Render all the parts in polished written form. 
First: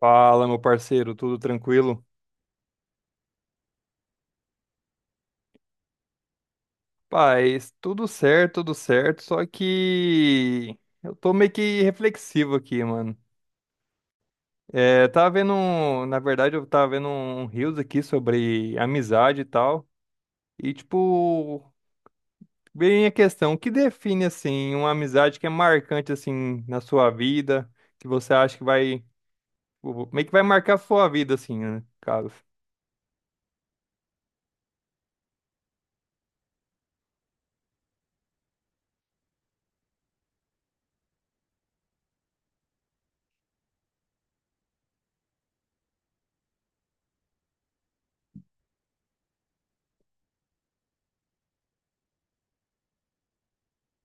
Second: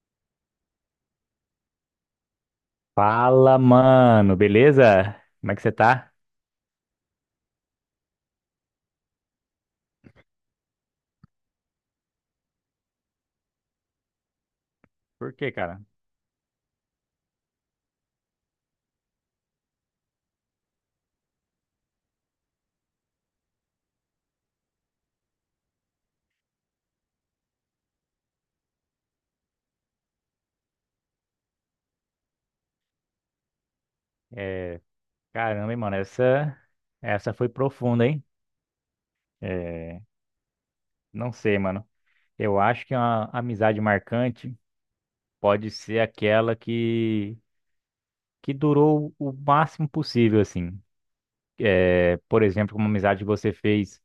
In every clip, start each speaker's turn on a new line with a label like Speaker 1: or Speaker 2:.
Speaker 1: Fala, meu parceiro, tudo tranquilo?
Speaker 2: Fala, mano, beleza? Como é que você tá?
Speaker 1: Paz, tudo certo, só que eu tô meio que reflexivo aqui, mano. É, tava
Speaker 2: Por quê,
Speaker 1: vendo,
Speaker 2: cara?
Speaker 1: na verdade, eu tava vendo um reels aqui sobre amizade e tal, e tipo, bem a questão, o que define, assim, uma amizade que é marcante, assim, na sua vida, que você acha que vai, meio que vai marcar a sua vida, assim, né, cara?
Speaker 2: É, caramba, hein, mano, essa foi profunda, hein? É, não sei, mano. Eu acho que uma amizade marcante pode ser aquela que durou o máximo possível, assim. É, por exemplo, uma amizade que você fez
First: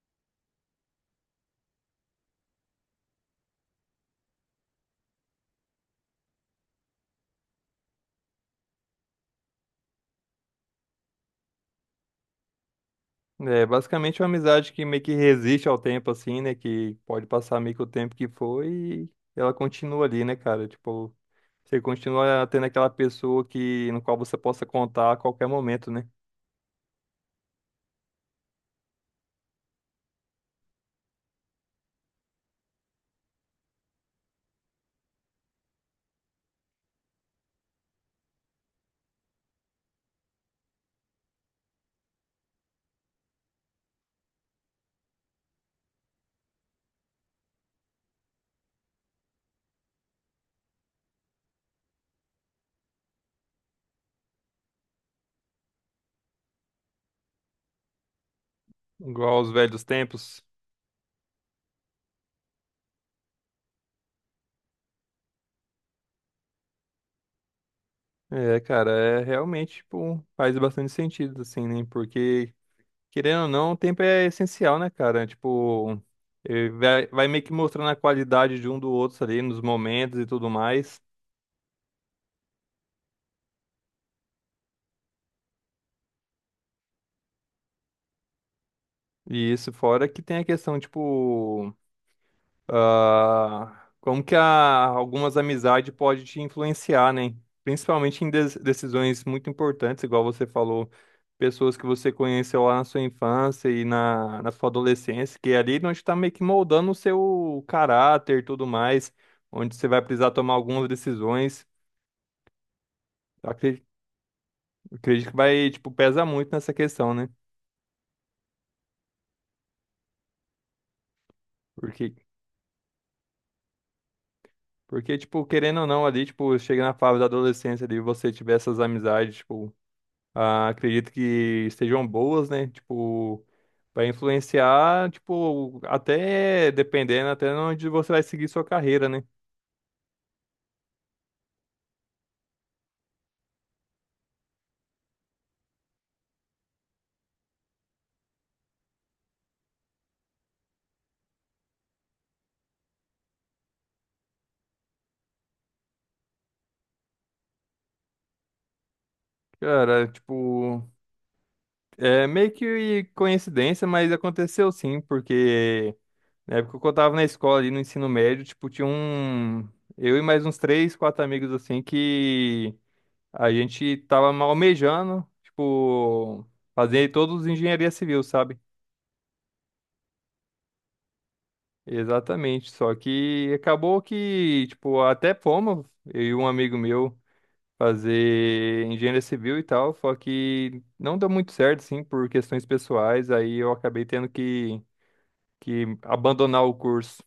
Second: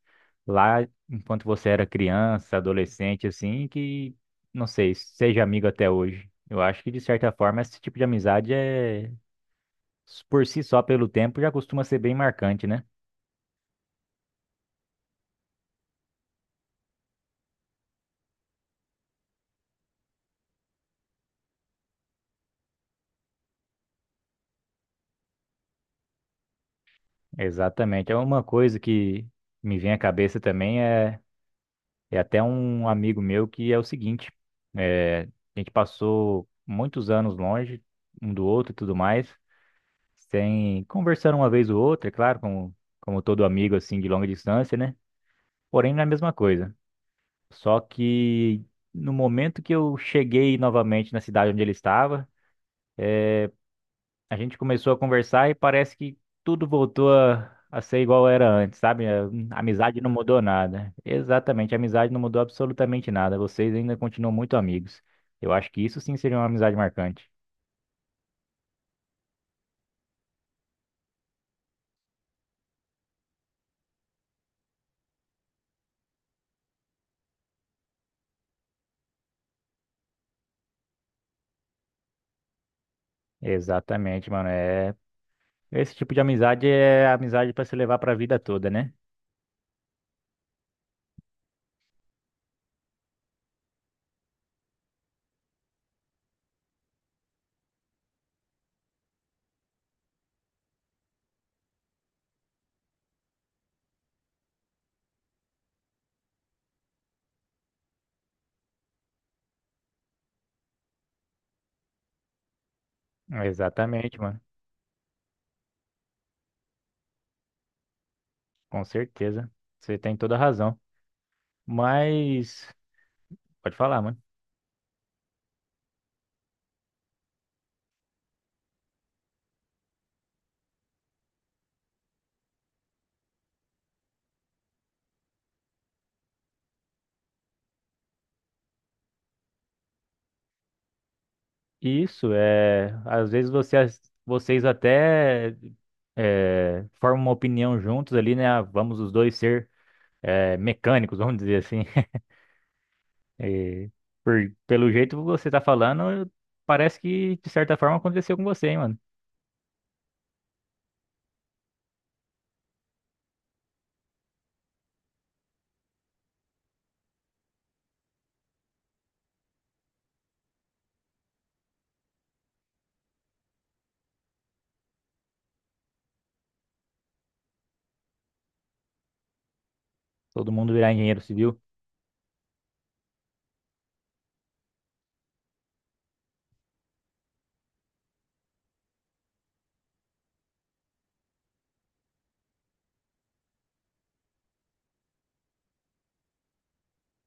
Speaker 2: lá enquanto você era criança, adolescente, assim, que, não sei, seja amigo até hoje. Eu acho que, de certa forma, esse tipo de amizade é, por si só, pelo tempo, já costuma ser bem marcante, né?
Speaker 1: É basicamente uma amizade que meio que resiste ao tempo, assim, né? Que pode passar meio que o tempo que foi e ela continua ali, né, cara? Tipo, você continua tendo aquela pessoa que, no qual você possa contar a qualquer momento, né?
Speaker 2: Exatamente. É uma coisa que me vem à cabeça também é, é até um amigo meu que é o seguinte: é, a gente passou muitos anos longe um do outro e tudo mais, sem conversar uma vez ou outra, é claro, como todo amigo assim de longa distância, né? Porém, não é a mesma coisa. Só que no momento que eu cheguei novamente na cidade onde ele estava, a gente começou a conversar e parece que tudo voltou a ser igual era antes, sabe? A
Speaker 1: Igual aos
Speaker 2: a
Speaker 1: velhos
Speaker 2: amizade não
Speaker 1: tempos.
Speaker 2: mudou nada. Exatamente, a amizade não mudou absolutamente nada. Vocês ainda continuam muito amigos. Eu acho que isso sim seria uma amizade marcante.
Speaker 1: É, cara, é realmente, tipo, faz bastante sentido, assim, né? Porque, querendo ou não, o tempo é essencial, né, cara? Tipo, vai meio que mostrando a qualidade de um do outro ali nos momentos e tudo mais.
Speaker 2: Exatamente, mano. É... Esse tipo de amizade é amizade pra se levar pra vida toda, né?
Speaker 1: E isso fora que tem a questão, tipo. Ah, como que a, algumas amizades podem te influenciar, né? Principalmente em decisões muito importantes, igual você falou, pessoas que você conheceu lá na sua infância e na sua adolescência, que é ali onde está meio que moldando o seu caráter e tudo mais, onde você vai precisar tomar algumas decisões. Eu acre-
Speaker 2: Exatamente, mano.
Speaker 1: Acredito que vai, tipo, pesa muito nessa questão, né?
Speaker 2: Com certeza. Você tem toda a razão.
Speaker 1: Porque,
Speaker 2: Mas. Pode falar, mano.
Speaker 1: porque, tipo, querendo ou não, ali, tipo, chega na fase da adolescência ali, você tiver essas amizades, tipo. Ah, acredito que estejam boas, né? Tipo, vai influenciar, tipo, até dependendo, até onde você vai seguir sua carreira, né?
Speaker 2: Isso é, às vezes você, vocês até é, formam uma opinião juntos ali, né? Ah, vamos os dois ser é, mecânicos, vamos dizer assim. E pelo jeito que você tá falando, parece que de certa forma aconteceu com você, hein, mano?
Speaker 1: Cara, tipo, é meio que coincidência, mas aconteceu sim, porque na época que eu tava na escola ali no ensino médio, tipo, tinha um. Eu e mais uns três, quatro amigos assim que a gente tava almejando, tipo, fazer todos engenharia civil, sabe?
Speaker 2: Todo mundo virar engenheiro civil.
Speaker 1: Exatamente, só que acabou que, tipo, até fomos, eu e um amigo meu, fazer engenharia civil e tal, só que não deu muito certo, assim, por questões pessoais, aí eu acabei tendo que abandonar o curso.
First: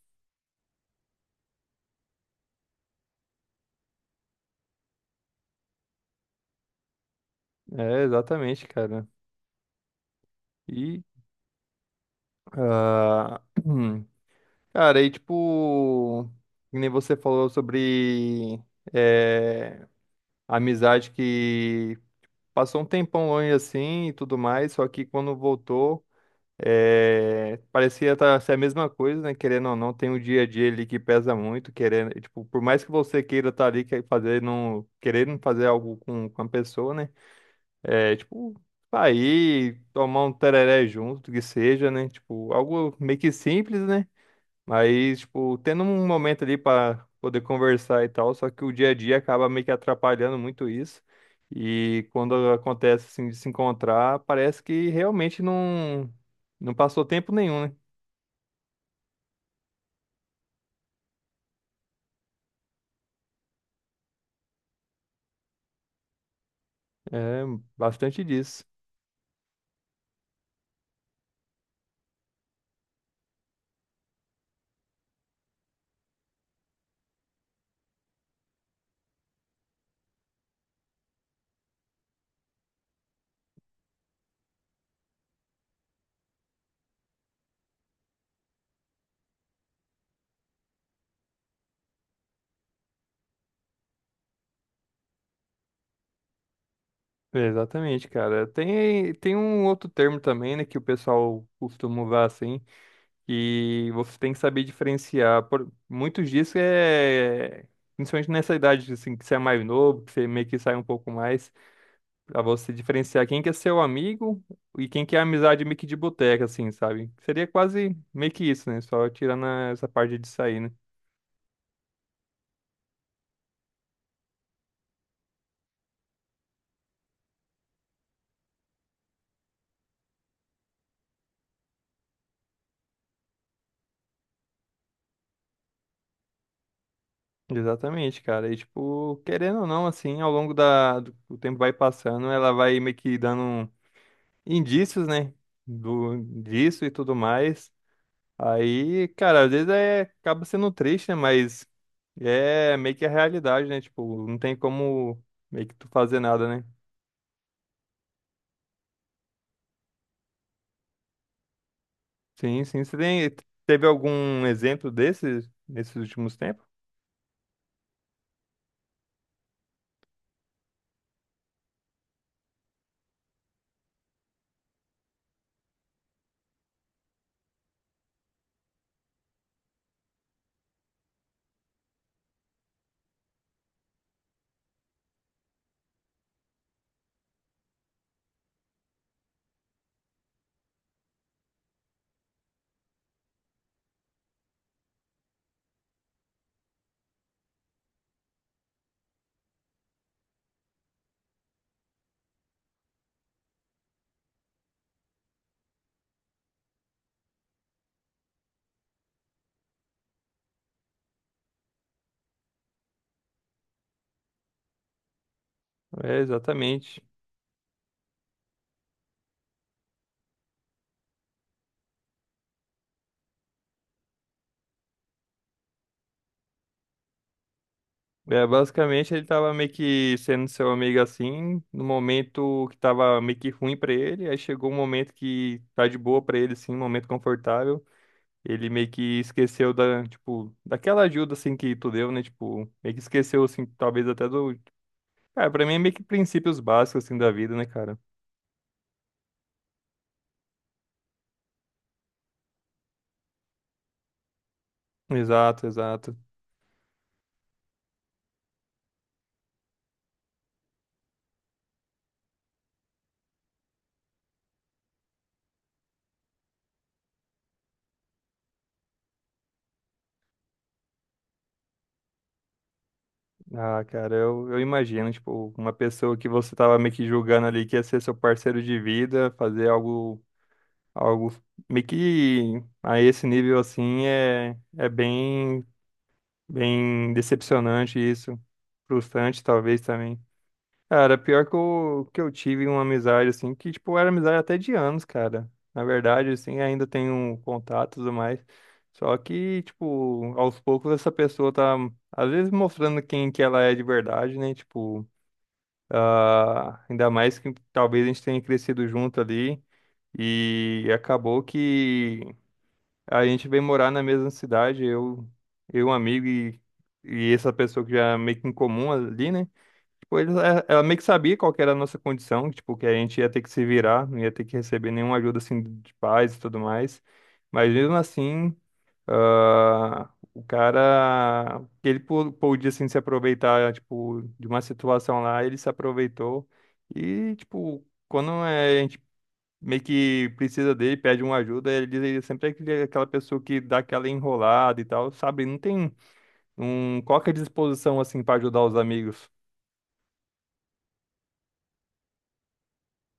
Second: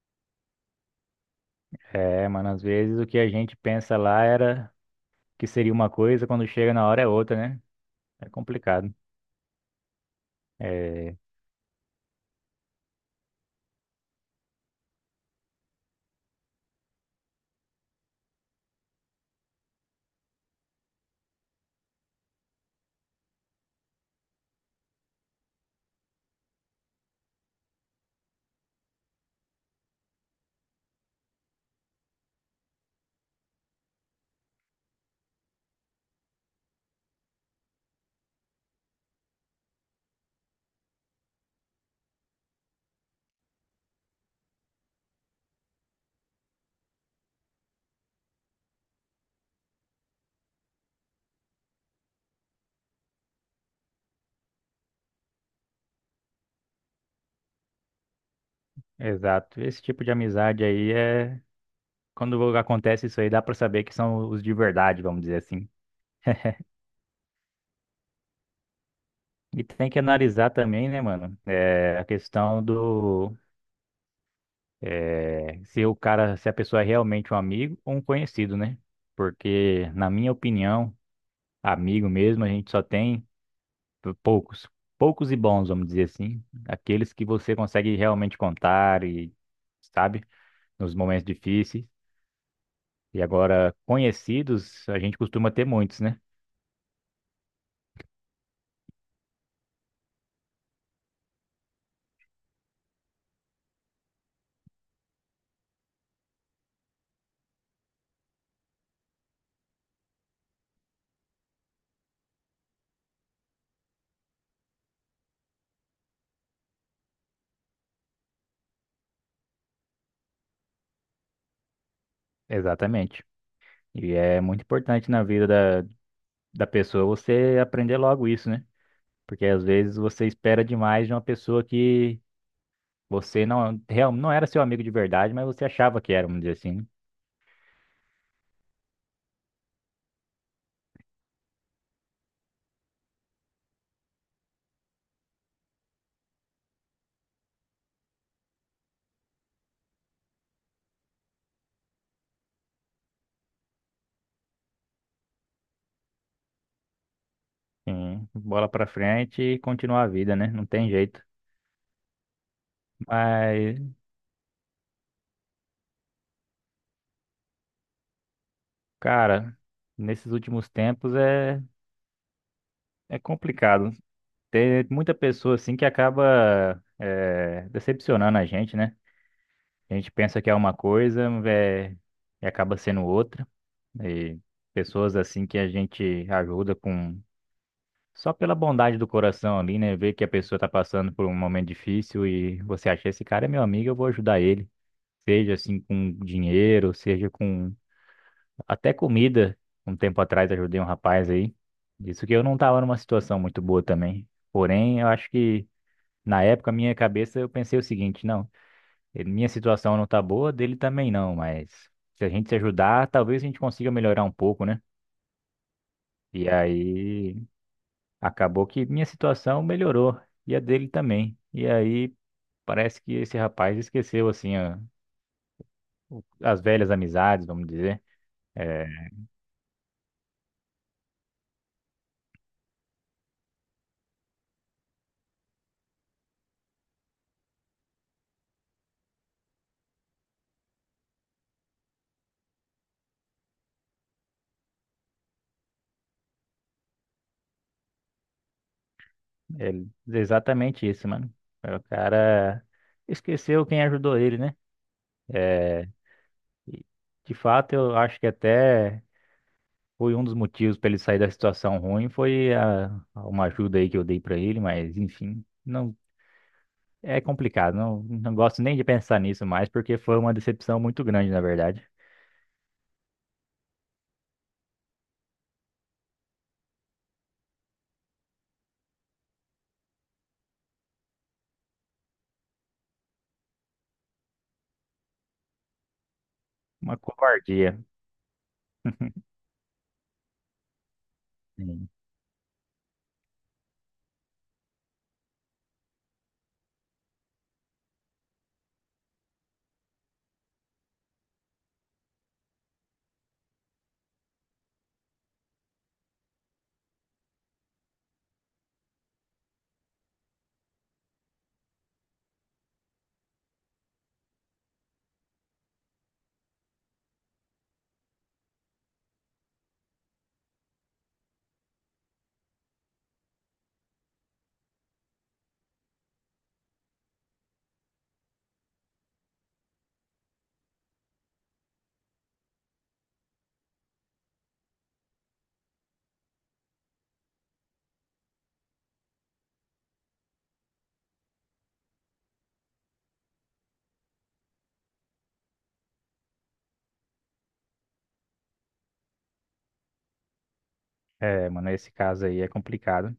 Speaker 2: É, mano, às vezes o que a gente pensa lá era que seria uma coisa, quando chega na hora é outra, né?
Speaker 1: É,
Speaker 2: É
Speaker 1: exatamente,
Speaker 2: complicado.
Speaker 1: cara. E,
Speaker 2: É,
Speaker 1: ah, cara, aí, tipo, que nem você falou sobre eh, amizade que passou um tempão longe, assim, e tudo mais, só que quando voltou é, parecia tá, ser a mesma coisa, né? Querendo ou não, tem um dia a dia ali que pesa muito, querendo, e, tipo, por mais que você queira estar ali, quer fazer não, querendo fazer algo com a pessoa, né? É, tipo, sair, tomar um tereré junto, que seja, né? Tipo, algo meio que simples, né? Aí, tipo, tendo um momento ali pra poder conversar e tal, só que o dia a dia acaba meio que atrapalhando muito isso. E quando acontece assim de se encontrar, parece que realmente não passou tempo nenhum, né?
Speaker 2: exato. Esse tipo de amizade aí é quando acontece isso aí, dá pra saber que são os de verdade, vamos dizer assim.
Speaker 1: É bastante disso.
Speaker 2: E tem que analisar também, né, mano, é, a questão do é, se o cara, se a pessoa é realmente um amigo ou um conhecido, né? Porque, na minha opinião, amigo mesmo, a gente só tem poucos, poucos e bons, vamos dizer assim, aqueles que você consegue realmente contar e, sabe, nos momentos difíceis. E agora, conhecidos, a gente costuma ter muitos, né?
Speaker 1: Exatamente, cara. Tem um outro termo também, né, que o pessoal costuma usar assim, e você tem que saber diferenciar. Por, muitos disso é, principalmente nessa idade, assim, que você é mais novo, que você meio que sai um pouco mais. Pra você diferenciar quem que é seu amigo e quem que é amizade meio que de boteca, assim, sabe? Seria quase meio que isso, né? Só tirando essa parte de sair, né?
Speaker 2: Exatamente. E é muito importante na vida da, da pessoa você aprender logo isso, né? Porque às vezes você espera demais de uma pessoa que você não, real, não era seu amigo de verdade, mas você achava que era, vamos dizer assim, né?
Speaker 1: Exatamente, cara. E, tipo, querendo ou não, assim, ao longo da, do o tempo vai passando, ela vai meio que dando indícios, né? Do, disso e tudo mais. Aí, cara, às vezes é, acaba sendo triste, né? Mas é meio que a realidade, né? Tipo, não tem como meio que tu fazer nada, né?
Speaker 2: Sim, bola pra frente e continuar a vida, né? Não tem jeito.
Speaker 1: Sim, sim. Você tem,
Speaker 2: Mas,
Speaker 1: teve algum exemplo desses nesses últimos tempos?
Speaker 2: cara, nesses últimos tempos é, é complicado. Tem muita pessoa assim que acaba é, decepcionando a gente, né? A gente pensa que é uma coisa, é, e acaba sendo outra. E pessoas assim que a gente ajuda com só pela bondade do coração ali, né? Ver que a pessoa tá passando por um momento difícil e você acha, esse cara é meu amigo, eu vou ajudar ele. Seja assim com dinheiro, seja com até comida. Um tempo atrás ajudei um rapaz aí. Isso que eu não tava numa situação muito boa também. Porém, eu acho que na época, minha cabeça, eu pensei o seguinte, não, minha situação não tá boa, dele também não, mas se a gente se ajudar, talvez a gente consiga melhorar um pouco, né?
Speaker 1: É,
Speaker 2: E
Speaker 1: exatamente.
Speaker 2: aí, acabou que minha situação melhorou e a dele também. E aí parece que esse rapaz esqueceu assim as velhas amizades, vamos dizer.
Speaker 1: É,
Speaker 2: É,
Speaker 1: basicamente ele tava meio que sendo seu amigo assim, no momento que tava meio que ruim pra ele, aí chegou um momento que tá de boa pra ele assim, um momento confortável. Ele meio que esqueceu da, tipo, daquela ajuda assim que tu deu, né? Tipo, meio que esqueceu assim, talvez até do, cara, pra mim é meio que princípios básicos assim da vida, né, cara?
Speaker 2: exatamente isso, mano. É, o cara esqueceu quem ajudou ele, né?
Speaker 1: Exato,
Speaker 2: É,
Speaker 1: exato.
Speaker 2: e, de fato, eu acho que até foi um dos motivos para ele sair da situação ruim, foi a uma ajuda aí que eu dei para ele, mas enfim, não é complicado. Não, não gosto nem de pensar nisso mais, porque foi uma decepção muito grande, na verdade.
Speaker 1: Ah, cara, eu imagino, tipo, uma pessoa que você tava meio que julgando ali que ia ser seu parceiro de vida, fazer algo, algo meio que a esse nível assim é, é bem,
Speaker 2: Uma
Speaker 1: bem
Speaker 2: covardia.
Speaker 1: decepcionante isso, frustrante talvez também. Cara, pior
Speaker 2: Sim.
Speaker 1: que eu tive uma amizade, assim, que, tipo, era amizade até de anos, cara. Na verdade, assim, ainda tenho um contato e tudo mais. Só que, tipo, aos poucos essa pessoa tá, às vezes, mostrando quem que ela é de verdade, né? Tipo, ah, ainda mais que talvez a gente tenha crescido junto ali. E acabou que a gente veio morar na mesma cidade, eu, um amigo e essa pessoa que já é meio que em comum ali, né? Ela meio que sabia qual que era a nossa condição, tipo, que a gente ia ter que se virar, não ia ter que receber nenhuma ajuda, assim, de pais e tudo mais. Mas mesmo assim, ah, o cara, ele podia, assim, se aproveitar, tipo, de uma situação lá, ele se aproveitou. E, tipo, quando é, a gente meio que precisa dele, pede uma ajuda, ele diz, ele sempre é aquela pessoa que dá aquela enrolada e tal, sabe? Não tem um, qualquer disposição, assim, para ajudar os amigos.
Speaker 2: É, mano, esse caso aí é complicado.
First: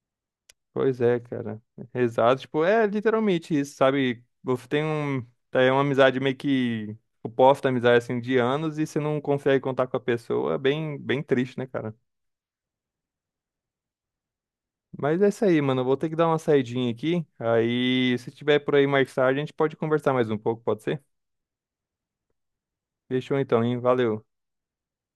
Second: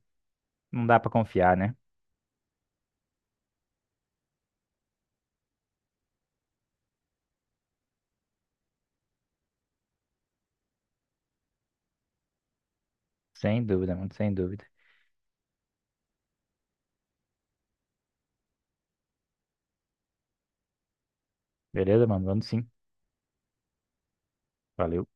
Speaker 2: Não dá
Speaker 1: Pois
Speaker 2: pra
Speaker 1: é,
Speaker 2: confiar,
Speaker 1: cara.
Speaker 2: né?
Speaker 1: Exato. Tipo, é literalmente isso, sabe? Você tem um, tá, é uma amizade meio que o posto da amizade assim de anos e você não consegue contar com a pessoa, é bem, bem triste, né, cara?
Speaker 2: Sem dúvida, mano, sem dúvida.
Speaker 1: Mas é isso aí, mano. Eu vou ter que dar uma saidinha aqui. Aí, se tiver por aí mais tarde, a gente pode conversar mais um pouco, pode ser?
Speaker 2: Beleza, mano? Vamos sim.
Speaker 1: Fechou então, hein? Valeu.
Speaker 2: Valeu.